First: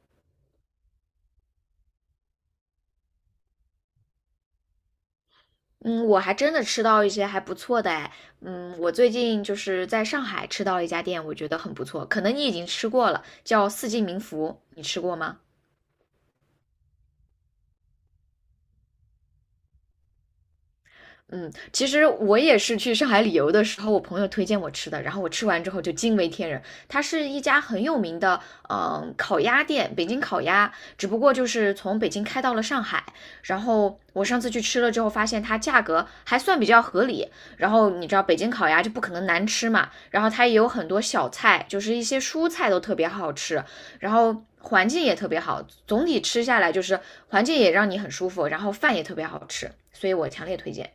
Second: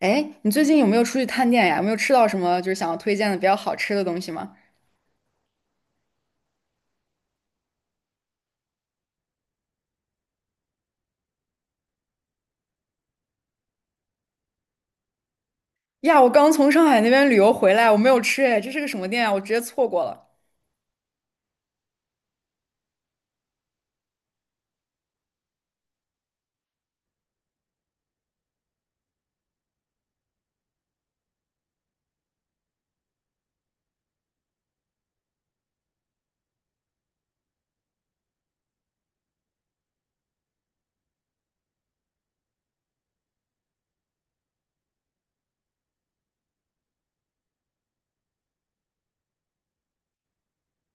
哎，你最近有没有出去探店呀？有没有吃到什么就是想要推荐的比较好吃的东西吗？嗯，我还真的吃到一些还不错的哎。嗯，我最近就是在上海吃到了一家店，我觉得很不错，可能你已经吃过了，叫四季民福，你吃过吗？呀，我刚从上海那边旅游回来，我没有吃哎，这是个什么店啊？我直接错过了。嗯，其实我也是去上海旅游的时候，我朋友推荐我吃的，然后我吃完之后就惊为天人。它是一家很有名的，嗯，烤鸭店，北京烤鸭，只不过就是从北京开到了上海。然后我上次去吃了之后，发现它价格还算比较合理。然后你知道北京烤鸭就不可能难吃嘛，然后它也有很多小菜，就是一些蔬菜都特别好吃，然后环境也特别好，总体吃下来就是环境也让你很舒服，然后饭也特别好吃，所以我强烈推荐。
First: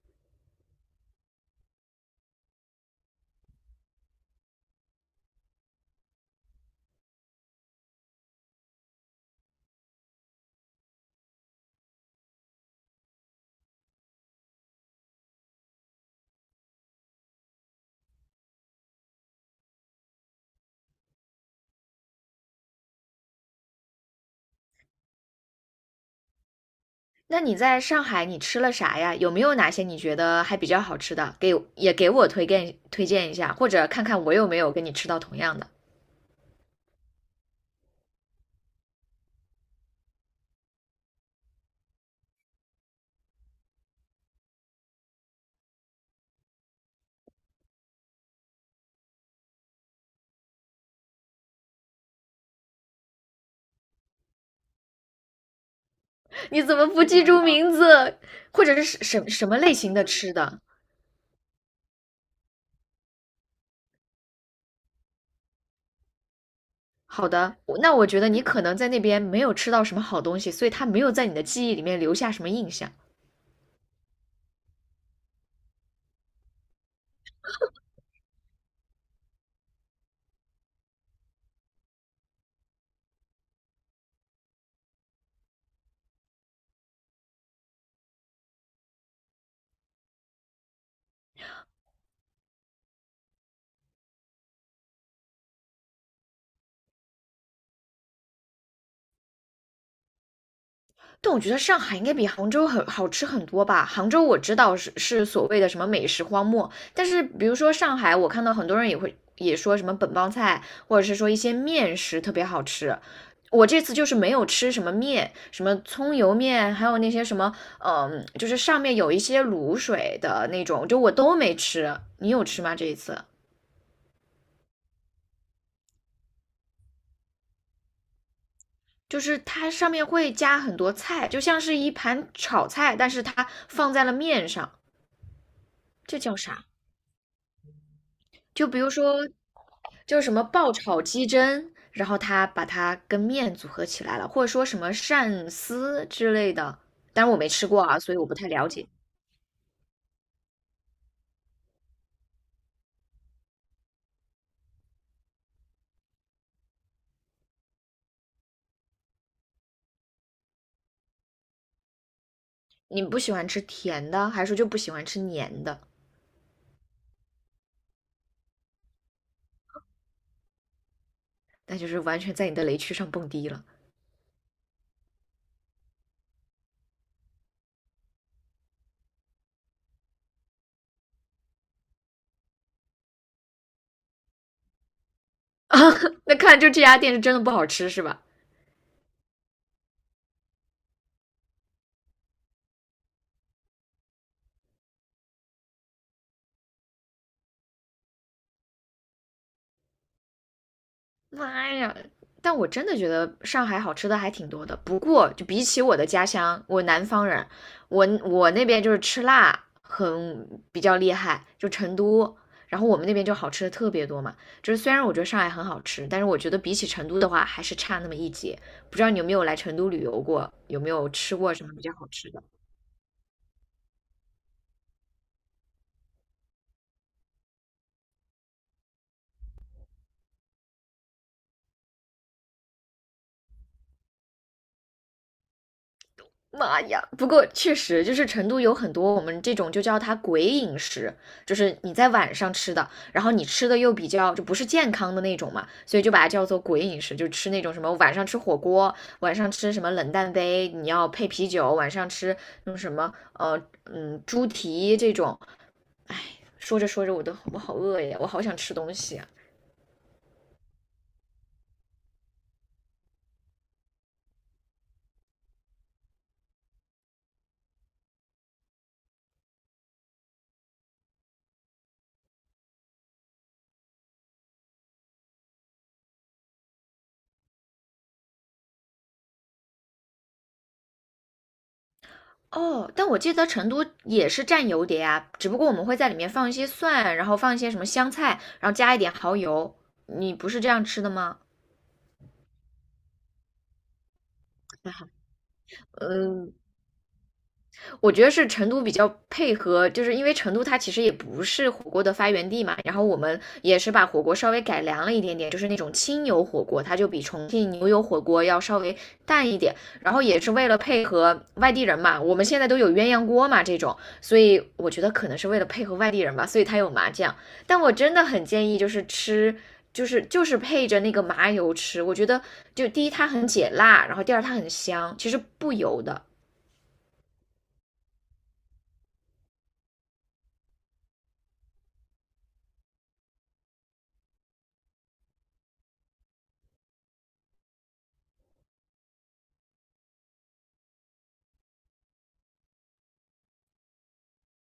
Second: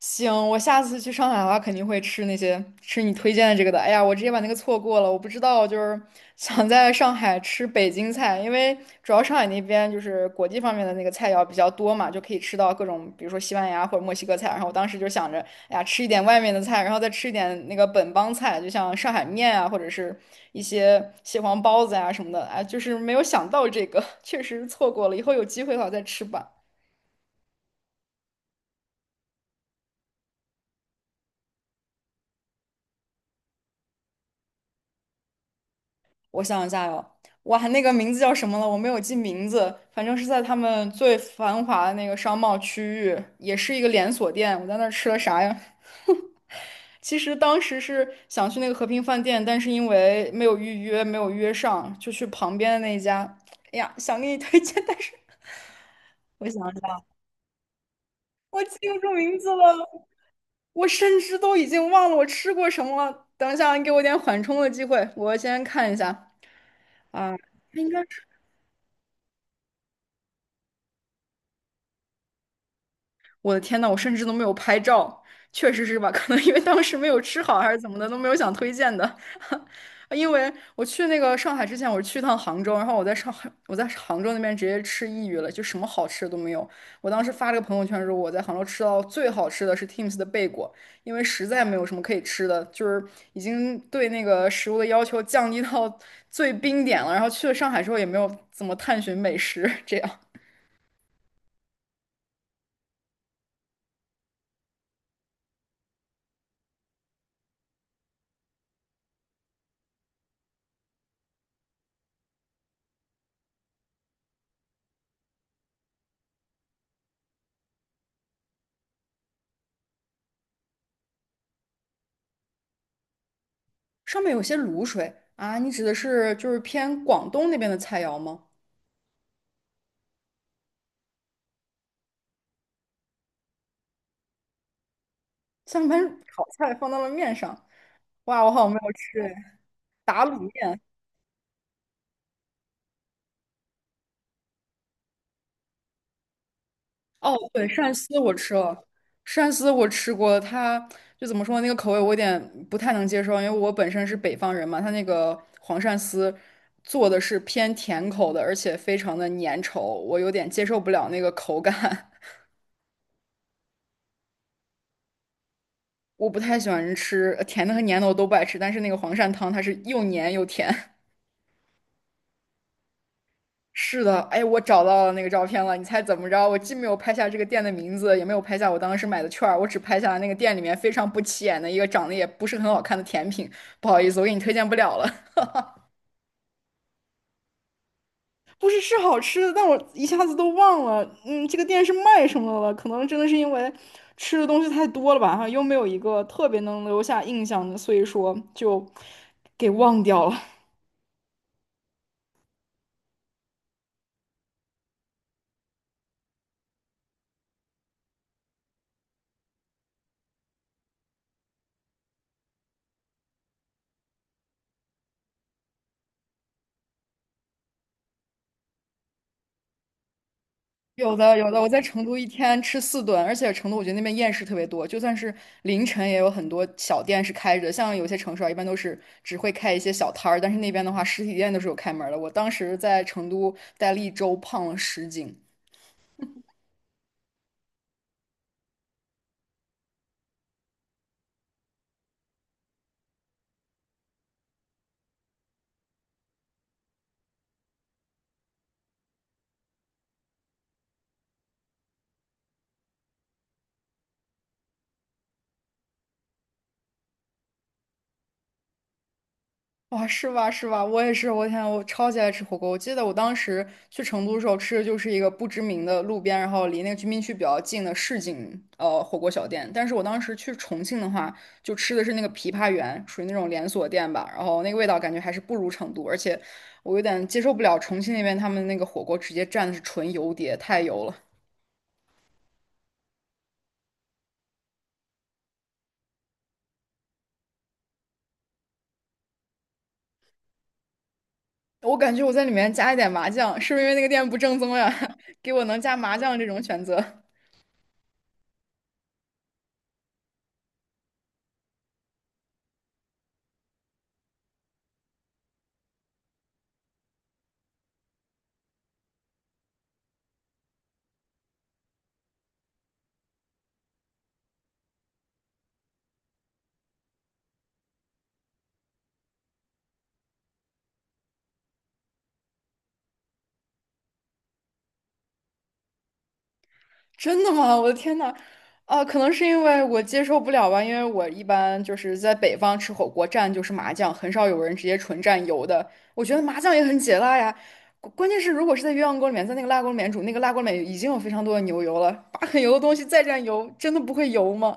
行，我下次去上海的话，肯定会吃那些吃你推荐的这个的。哎呀，我直接把那个错过了，我不知道，就是 想在上海吃北京菜，因为主要上海那边就是国际方面的那个菜肴比较多嘛，就可以吃到各种，比如说西班牙或者墨西哥菜。然后我当时就想着，哎呀，吃一点外面的菜，然后再吃一点那个本帮菜，就像上海面啊，或者是一些蟹黄包子呀、什么的。哎，就是没有想到这个，确实错过了，以后有机会的话再吃吧。那你在上海你吃了啥呀？有没有哪些你觉得还比较好吃的？给也给我推荐推荐一下，或者看看我有没有跟你吃到同样的。我想一下哟，哇，那个名字叫什么了？我没有记名字，反正是在他们最繁华的那个商贸区域，也是一个连锁店。我在那儿吃了啥呀？其实当时是想去那个和平饭店，但是因为没有预约，没有约上，就去旁边的那一家。哎呀，想给你推荐，但是 我你想一怎么下，不记住名字？我或者记是不什住什名什字么类型的了，吃的？我甚至都已经忘了我吃过什么了。等一下，你给我点缓冲的机会，我先看一下好啊，的，我应那该。我觉得你可能在那边没有吃到什么好东西，所以它没有在你的记忆里面留下什么印象。我的天呐，我甚至都没有拍照，确实是吧？可能因为当时没有吃好还是怎么的，都没有想推荐的。因为我去那个上海之前，我是去趟杭州，然后我在上海，我在杭州那边直接吃抑郁了，就什么好吃的都没有。我当时发了个朋友圈说，我在杭州吃到最好吃的是 Teams 的贝果，因为实在没有什么可以吃的，就是已经对那个食物的要求降低到最冰点了。然后去了上海之后，也没有怎么探寻美食，这样。但我觉得上海应该比杭州很好吃很多吧。杭州我知道是所谓的什么美食荒漠，但是比如说上海，我看到很多人也会也说什么本帮菜，或者是说一些面食特别好吃。我这次就是没有吃什么面，什么葱油面，还有那些什么，嗯，就是上面有一些卤水的那种，就我都没吃。你有吃吗？这一次？上面有些卤水啊，你指的是就是偏广东那边的菜肴吗？就是它上面会加很多菜，就像是一盘炒菜，但是它放在了面上，像把这叫炒啥？菜放到了面上，哇，我好就像没比如有说，吃哎。就是打什卤么爆面，炒鸡胗，然后他把它跟面组合起来了，或者说什么鳝丝之类的。但是哦，我没对，吃过鳝啊，所丝以我我不太吃了了，解。鳝丝我吃过，它就怎么说那个口味我有点不太能接受，因为我本身是北方人嘛，它那个黄鳝丝做的是偏甜口的，而且非常的粘稠，我有点接受不了那个口感。你不喜欢吃甜的，还是说就不喜欢吃黏的？我不太喜欢吃甜的和粘的，我都不爱吃，但是那个黄鳝汤它是又粘又甜。那就是完全在你的雷区上蹦迪了。是的，哎，我找到了那个照片了。你猜怎么着？我既没有拍下这个店的名字，也没有拍下我当时买的券儿，我只拍下了那个店里面非常不起眼的一个长得也不是很好看的甜品。不好意思，我给你推荐不了了。那看来就这家店是真的不好吃，是吧？不是是好吃的，但我一下子都忘了，嗯，这个店是卖什么的了？可能真的是因为吃的东西太多了吧，哈，又没有一个特别能留下印象的，所以说就给忘掉了。妈呀！但我真的觉得上海好吃的还挺多的。不过，就比起我的家乡，我南方人，我那边就是吃辣很比较厉害，就成都。然后我们那边就好吃的特别多嘛。就是虽然我觉得上海很好吃，但是我觉得比起成都的话，还是差那么一截。不知道你有没有来成都旅游过，有没有有的吃有过的，什我么在比较成好都一吃的？天吃四顿，而且成都我觉得那边夜市特别多，就算是凌晨也有很多小店是开着，像有些城市啊，一般都是只会开一些小摊儿，但是那边的话，实体店都是有开门儿的。我当时在成都待了一周，胖了10斤。妈呀！不过确实就是成都有很多我们这种就叫它鬼饮食，就是你在晚上吃的，然后你吃的又比较就不是健康的那种嘛，所以就把它叫做鬼饮食，就吃那种什么晚上吃火锅，晚上吃什么冷淡杯，你要配啤酒，晚上吃那种什么猪蹄这种。说着说着我好饿呀，我好想吃东西啊。哇，是吧是吧？我也是，我天，我超级爱吃火锅。我记得我当时去成都的时候吃的就是一个不知名的路边，然后离那个居民区比较近的市井火锅小店。但是我当时去重庆的话，就吃的是那个枇杷园，属于那种连锁店吧。然后那个味道感觉还是不如成都，而且我有点接受不了重庆那边他们那个火锅直接蘸的是纯油碟，太油了。哦，但我记得成都也是蘸油碟啊，只不过我们会在里面放一些蒜，然后放一些什么香菜，然后加一点蚝油。你不是这样吃的吗？我感觉我在里面加一点麻酱，是不是因为那个店不正宗呀？给我能加麻酱这嗯，种选择。我觉得是成都比较配合，就是因为成都它其实也不是火锅的发源地嘛，然后我们也是把火锅稍微改良了一点点，就是那种清油火锅，它就比重庆牛油火锅要稍微淡一点，然后也是为了配合外地人嘛，我们现在都有鸳鸯锅嘛这种，所以我觉得可能是为了配合外地人吧，所以它有麻酱，但我真的很建议就是吃。就是配着那个麻油吃，我觉得就第一它很解辣，然后第二它很香，其实不油的。真的吗？我的天呐！啊，可能是因为我接受不了吧，因为我一般就是在北方吃火锅蘸就是麻酱，很少有人直接纯蘸油的。我觉得麻酱也很解辣呀。关键是如果是在鸳鸯锅里面，在那个辣锅里面煮，那个辣锅里面已经有非常多的牛油了，把很油的东西再蘸油，真的不会油吗？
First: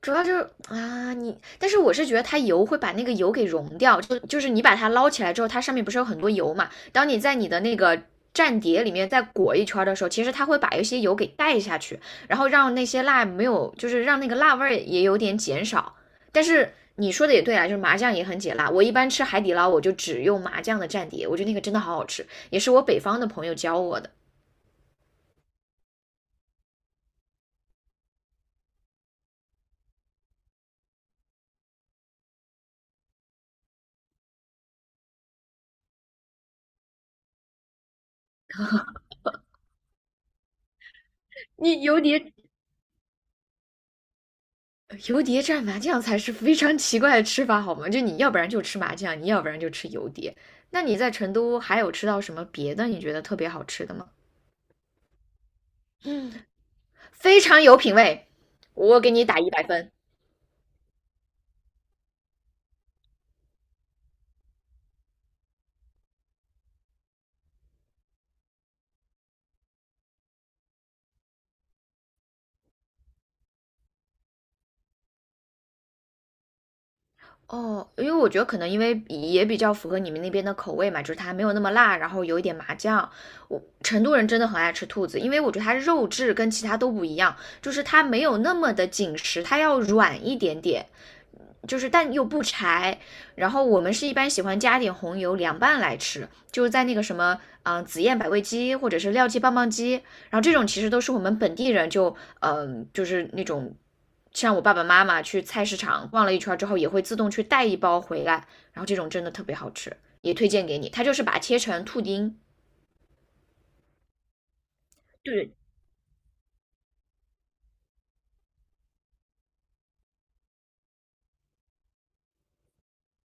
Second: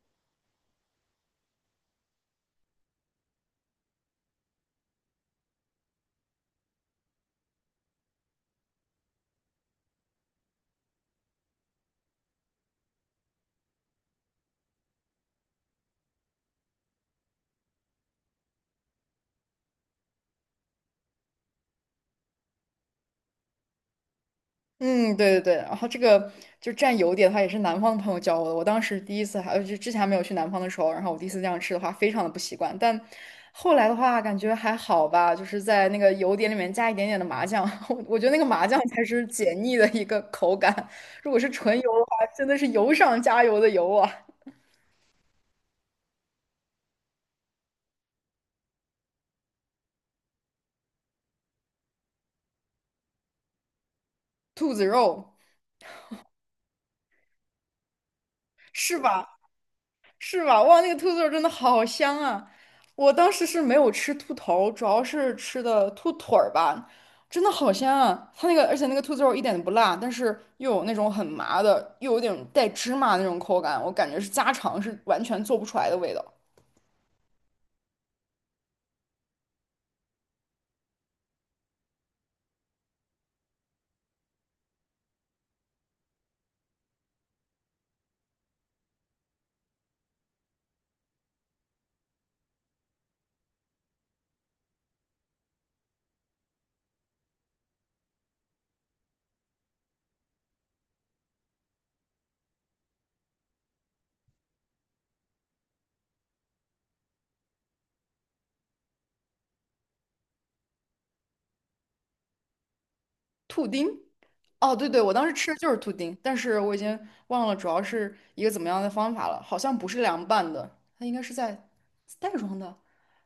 主要就是啊，你，但是我是觉得它油会把那个油给溶掉，就是你把它捞起来之后，它上面不是有很多油嘛？当你在你的那个蘸碟里面再裹一圈的时候，其实它会把一些油给带下去，然后让那些辣没有，就是让那个辣味儿也有点减少。但是你说的也对啊，就是麻酱也很解辣。我一般吃海底捞，我就只用麻酱的蘸碟，我觉得那个真的好好吃，也是我北方的朋友教我的。嗯，对对对，然后这个就蘸油碟的话，也是南方的朋友教我的。我当时第一次还就之前还没有去南方的时候，然后我第一次这样吃的话，非常的不习惯。但后来的话，感觉还好吧，就是在那个油碟里面加一点点的麻酱，我觉得那个麻酱才是解腻的一个口感。如果是纯你油油的话，碟真的是油上加油的油啊，蘸麻酱才是非常奇怪的吃法，好吗？就你要不然就吃麻酱，你要不然就吃油碟。那你在成都还有吃到什么别的你觉得特别好吃的吗？兔子肉嗯，非常有品味，是我给你吧？打100分。是吧？哇，那个兔子肉真的好香啊！我当时是没有吃兔头，主要是吃的兔腿儿吧，真的好香啊！它那个，而且那个兔子肉一点都不辣，但是又有那种很麻的，又有点带芝麻的那种口感，我感觉是家常是完全做不出来的味道。哦，因为我觉得可能因为也比较符合你们那边的口味嘛，就是它没有那么辣，然后有一点麻酱。我成都人真的很爱吃兔子，因为我觉得它肉质跟其他都不一样，就是它没有那么的紧实，它要软一点点。就是但又不柴。然后我们是一般喜欢加点红油凉拌来吃，就是在那个什么，紫燕百味鸡或者是廖记棒棒鸡，然后这种其实都是我们本地人就，就是那种。像我爸爸妈妈去菜市场逛了一圈之后，也会自动去带一包回来，然后这种真的特别好吃，也推荐给你。它就是把它切成兔丁，兔丁，哦，对对，我当时吃对，的就是兔丁，但是我已经忘了主要是一个怎么样的方法了，好像不是凉拌的，它应该是在袋装的。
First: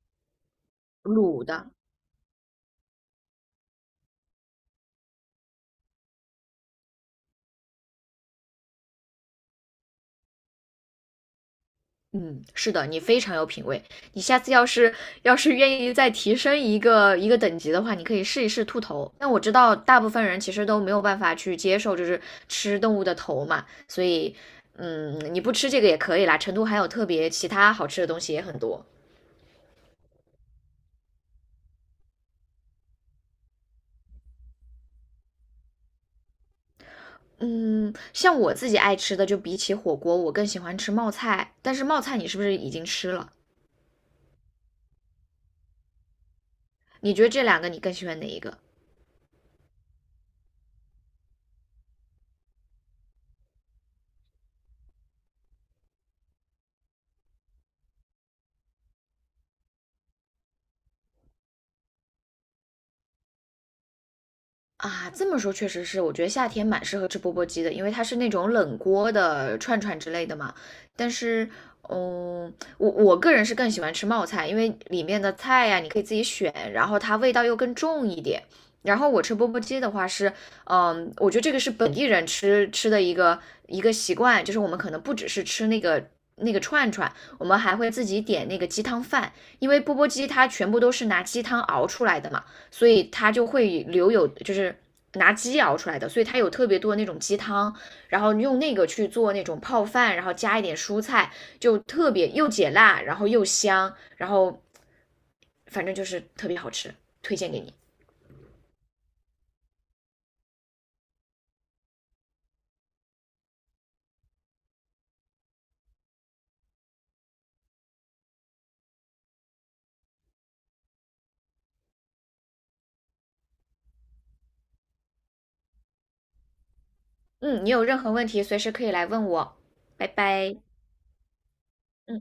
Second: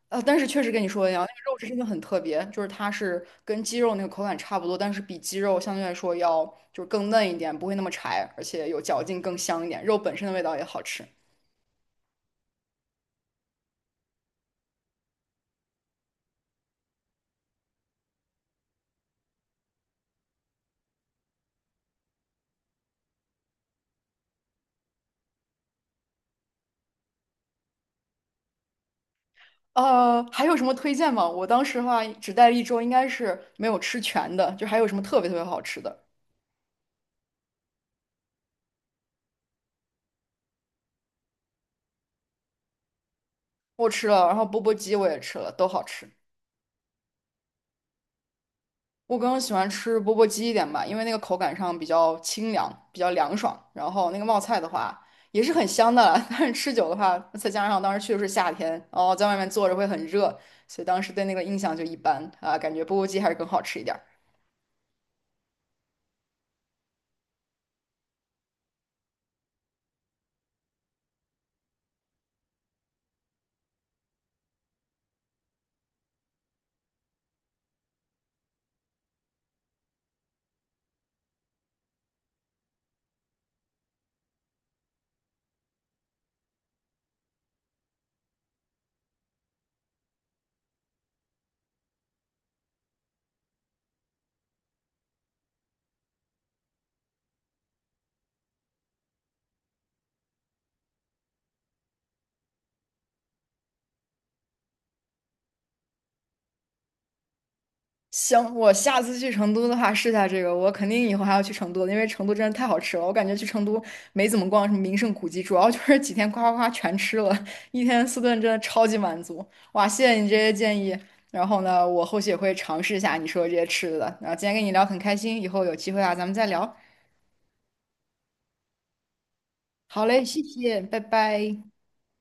但是确实跟你说的一样，那卤个肉质的，真的很特别，就是它是跟鸡肉那个口感差不多，但是比鸡肉相对来说要就是更嫩一点，不会那么柴，而且有嚼劲，更香一点，肉本身的味道也好吃。嗯，是的，你非常有品味。你下次要是愿意再提升一个等级的话，你可以试一试兔头。但我知道大部分人其实都没有办法去接受，就是吃动物的头嘛，所以，嗯，你不吃这个也可以啦。成都还有特别其他好吃的东西也很多。还有什么推荐吗？我当时的话只待了一周，应该是没有吃全的，就还有什么特别特别好吃的，嗯，像我自己爱吃的，就比起火锅，我更喜欢吃冒菜。但是冒菜你是不是已经吃了？我吃了，然后钵钵鸡我也吃了，都好吃。你觉得这两个你更喜欢哪一个？我更喜欢吃钵钵鸡一点吧，因为那个口感上比较清凉，比较凉爽。然后那个冒菜的话也是很香的啦 但是吃久的话，再加上当时去的是夏天，然后在外面坐着会很热，所以当时对那个印象就一般啊，感觉钵钵鸡还是更好吃一点。啊，这么说确实是，我觉得夏天蛮适合吃钵钵鸡的，因为它是那种冷锅的串串之类的嘛。但是，嗯，我个人是更喜欢吃冒菜，因为里面的菜呀、你可以自己选，然后它味道又更重一点。然后我吃钵钵鸡的话是，嗯，我觉得这个是本地人吃的一个习惯，就是我们可能不只是吃那个串串，我们还会自己点那个鸡汤饭，因为钵钵鸡它全部都是拿鸡汤熬出来的嘛。所以它就会留有就是拿鸡熬出来的，所以它有特别多的那种鸡汤，然后用那个去做那种泡饭，然后加一点蔬菜，就特别又解辣，然后又香，然后反正就是特别好吃，推荐给你。行，我下次去成都的话试下这个，我肯定以后还要去成都的因为成都真的太好吃了。我感觉去成都没怎么逛什么名胜古迹，主要就是几天夸夸夸全吃了，一天四顿真的超级满足。哇，谢谢你这些建议，然后呢，我后续也会尝试一下你说的这些吃的。然后今天跟你聊很开心，以后有机会啊，咱们再聊。嗯，你有任何问题随时可以来问我，好拜嘞，谢拜。谢，拜拜。嗯。